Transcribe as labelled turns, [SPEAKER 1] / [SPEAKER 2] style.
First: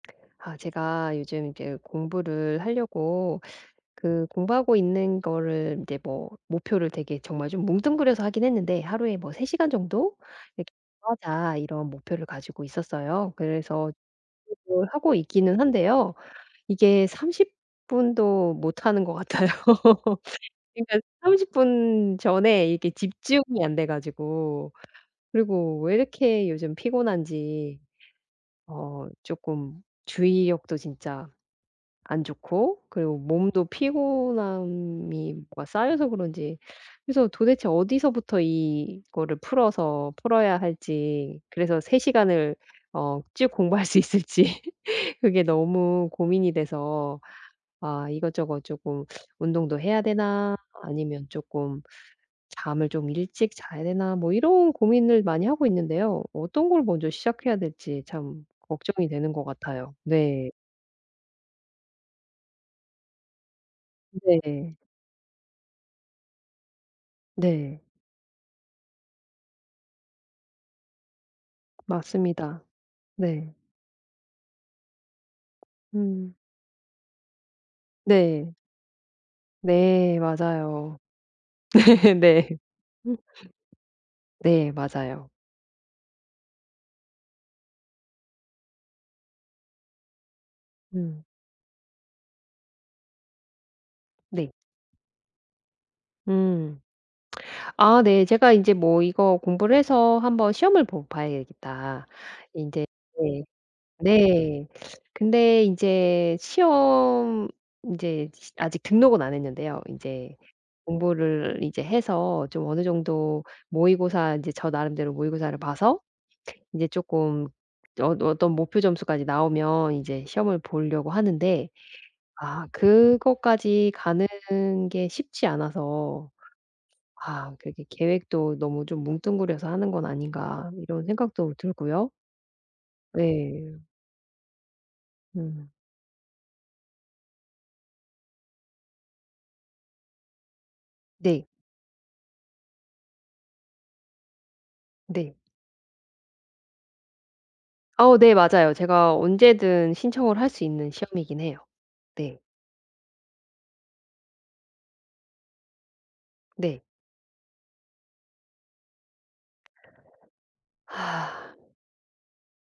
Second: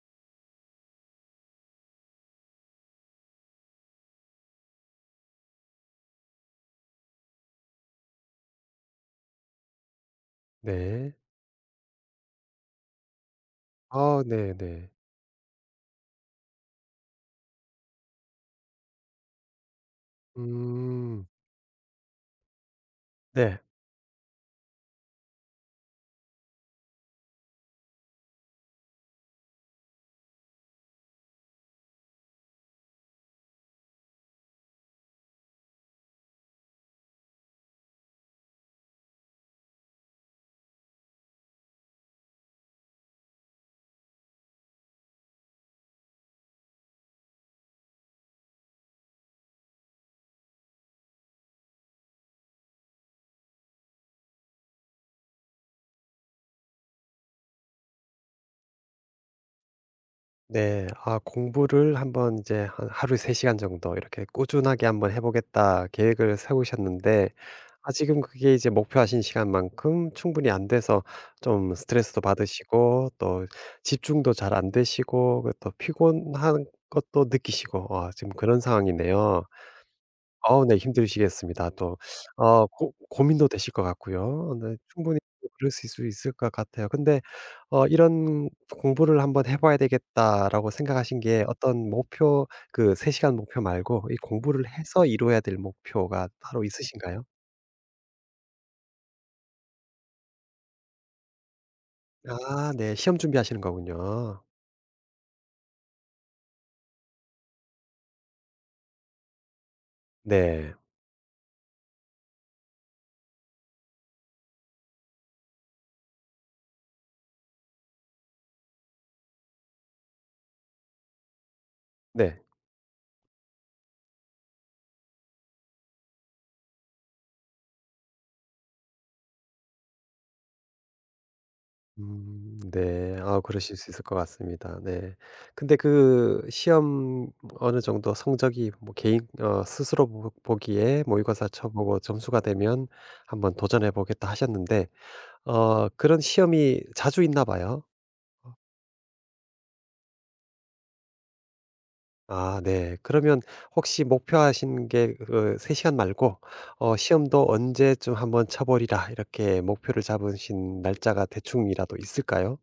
[SPEAKER 1] 아 제가 요즘 인제 공부를 하려고, 그 공부하고 있는 거를 인제 뭐 목표를 되게 정말 좀 뭉뚱그려서 하긴 했는데 '하루에 뭐 3 시간 정도 이렇게
[SPEAKER 2] 네.
[SPEAKER 1] 하자.' 이런 목표를 가지고 있었어요. 그래서
[SPEAKER 2] 아 네네.
[SPEAKER 1] [unintelligible] 하고 있기는 한데요. 이게 30 도 못하는 것 같아요. 그러니까
[SPEAKER 2] 음.
[SPEAKER 1] 30 전에 이게
[SPEAKER 2] 네.
[SPEAKER 1] 집중이 안 돼 가지고 그리고 왜 이렇게 요즘 피곤한지 어 쪼끔 주의력도 진짜 안 좋고 그리고 몸도 피곤함이 뭐가 쌓여서 그런지, 그래서 도대체 어디서부터 이거를 풀어서 풀어야 할지 그래서 3 을 어 쭉 공부할 수 있을지 그게 너무 고민이 돼서, 아 이것저것 쪼끔 운동도 해야 되나, 아니면 쪼끔 잠을 좀 일찍 자야 되나 뭐 이런 고민을 많이 하고 있는데요. 어떤 걸 먼저 시작해야 될지 참 걱정이 되는 것 같아요. 네.
[SPEAKER 2] 네 아 공부를 1 번 이제 한 하루에 3 간 정도 이렇게
[SPEAKER 1] 네.
[SPEAKER 2] 꾸준하게 한번 해보겠다. 계획을 세우셨는데
[SPEAKER 1] 네.
[SPEAKER 2] 아직은 그게 이제 목표하신 시간만큼 충분히 안 돼서 좀 스트레스도
[SPEAKER 1] 맞습니다.
[SPEAKER 2] 받으시고, 또
[SPEAKER 1] 네.
[SPEAKER 2] 집중도 잘 안 되시고, 그 또
[SPEAKER 1] 음.
[SPEAKER 2] 피곤한 것도 느끼시고 아 지금
[SPEAKER 1] 네.
[SPEAKER 2] 그런 상황이네요.
[SPEAKER 1] 네,
[SPEAKER 2] 어우 네
[SPEAKER 1] 맞아요.
[SPEAKER 2] 힘드시겠습니다. 또
[SPEAKER 1] 네
[SPEAKER 2] 어 고
[SPEAKER 1] 음.
[SPEAKER 2] 고민도 되실 것 같고요. 어
[SPEAKER 1] 네,
[SPEAKER 2] 네 충분히
[SPEAKER 1] 맞아요.
[SPEAKER 2] 그러실 수 있을 것 같아요. 근데 어 이런 "공부를 한 번 해봐야 되겠다."라고 생각하신
[SPEAKER 1] 음.
[SPEAKER 2] 게 어떤 목표, 그 3 간 목표 말고 이
[SPEAKER 1] 네.
[SPEAKER 2] 공부를 해서 이루어야 될 목표가 따로
[SPEAKER 1] 음.
[SPEAKER 2] 있으신가요?
[SPEAKER 1] 아 네 제가 인제 뭐 이거 공부를 해서 1 번 시험을 보 봐야 되겠다.
[SPEAKER 2] 아
[SPEAKER 1] 인제
[SPEAKER 2] 네, 시험
[SPEAKER 1] 네.
[SPEAKER 2] 준비하시는 거군요.
[SPEAKER 1] 네. 근데 인제 시험 인제 시 아직 등록은 안 했는데요. 인제
[SPEAKER 2] 네.
[SPEAKER 1] 공부를 이제 해서 좀 어느 정도 모의고사 이제 저 나름대로 모의고사를 봐서 인제 쪼끔 어 어떤 목표 점수까지 나오면 인제 시험을 보려고 하는데,
[SPEAKER 2] 네.
[SPEAKER 1] 아 그거까지 가는 게 쉽지 않아서 아 그게 '계획도 너무 좀 뭉뚱그려서 하는 건 아닌가.' 이런 생각도 들고요.
[SPEAKER 2] 음 네 아 그러실
[SPEAKER 1] 네.
[SPEAKER 2] 수 있을 것 같습니다. 네
[SPEAKER 1] 음.
[SPEAKER 2] 근데 그 시험 어느 정도 성적이 뭐 개인 어 스스로 뭔가 보 보기에
[SPEAKER 1] 네.
[SPEAKER 2] 모의고사 쳐보고 점수가 되면, 1 번 도전해 보겠다 하셨는데,
[SPEAKER 1] 네.
[SPEAKER 2] 어 그런 시험이 자주 있나 봐요.
[SPEAKER 1] 어 네,
[SPEAKER 2] 어.
[SPEAKER 1] 맞아요. 제가 언제든 신청을 할 수 있는 시험이긴 해요. 네.
[SPEAKER 2] 아 네. 그러면 혹시 목표하신 게 그 3 시간 말고
[SPEAKER 1] 네.
[SPEAKER 2] 어 시험도 언제쯤 1 번 쳐 보리라 이렇게 목표를 잡으신 날짜가 대충이라도 있을까요?